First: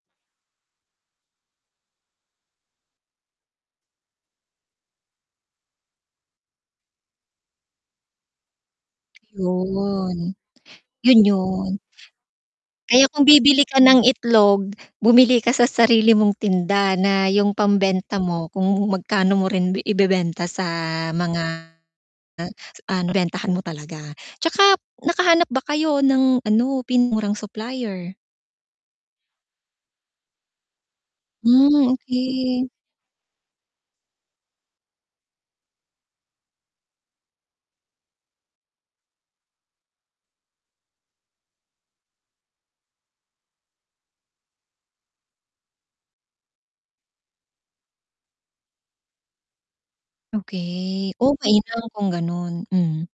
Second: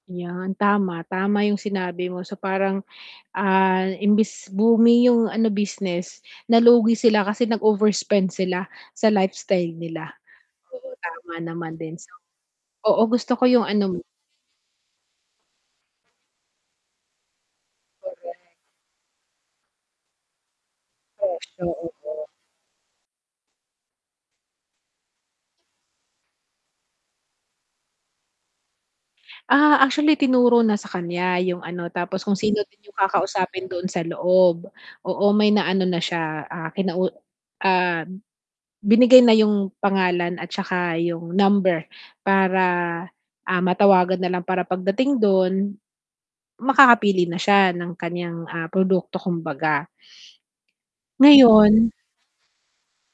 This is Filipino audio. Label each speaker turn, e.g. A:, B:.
A: 'Yan tama, tama yung sinabi mo so parang, ah, imbis booming yung ano business, nalugi sila kasi nag-overspend sila sa lifestyle nila.
B: 'Yon.
A: Oo
B: 'Yun,
A: tama naman
B: 'yon.
A: din so. Oo
B: Kaya kung
A: gusto ko
B: bibili
A: yung
B: ka
A: ano
B: ng
A: mo
B: itlog, bumili ka sa sarili mong tinda na yung pambenta
A: Correct.
B: mo kung magkano mo rin bi ibebenta sa mga,
A: Pesyo [unintelligible]
B: ah, nabentahan mo talaga. 'Tsaka nakahanap ba kayo ng ano, pinakamurang supplier?
A: Ah, actually tinuro na sa kanya yung
B: Hmm,
A: ano tapos kung sino
B: okey.
A: din yung kakausapin doon sa loob. Oo may naano na siya, ah, kinau ah, binigay na yung pangalan at saka yung number para, ah, matawagan na lang para pagdating do'n, makakapili na siya ng kanyang, ah, produkto kumbaga.
B: Okey. Oh, mainam
A: Ngayon
B: kung gano'n, hmm.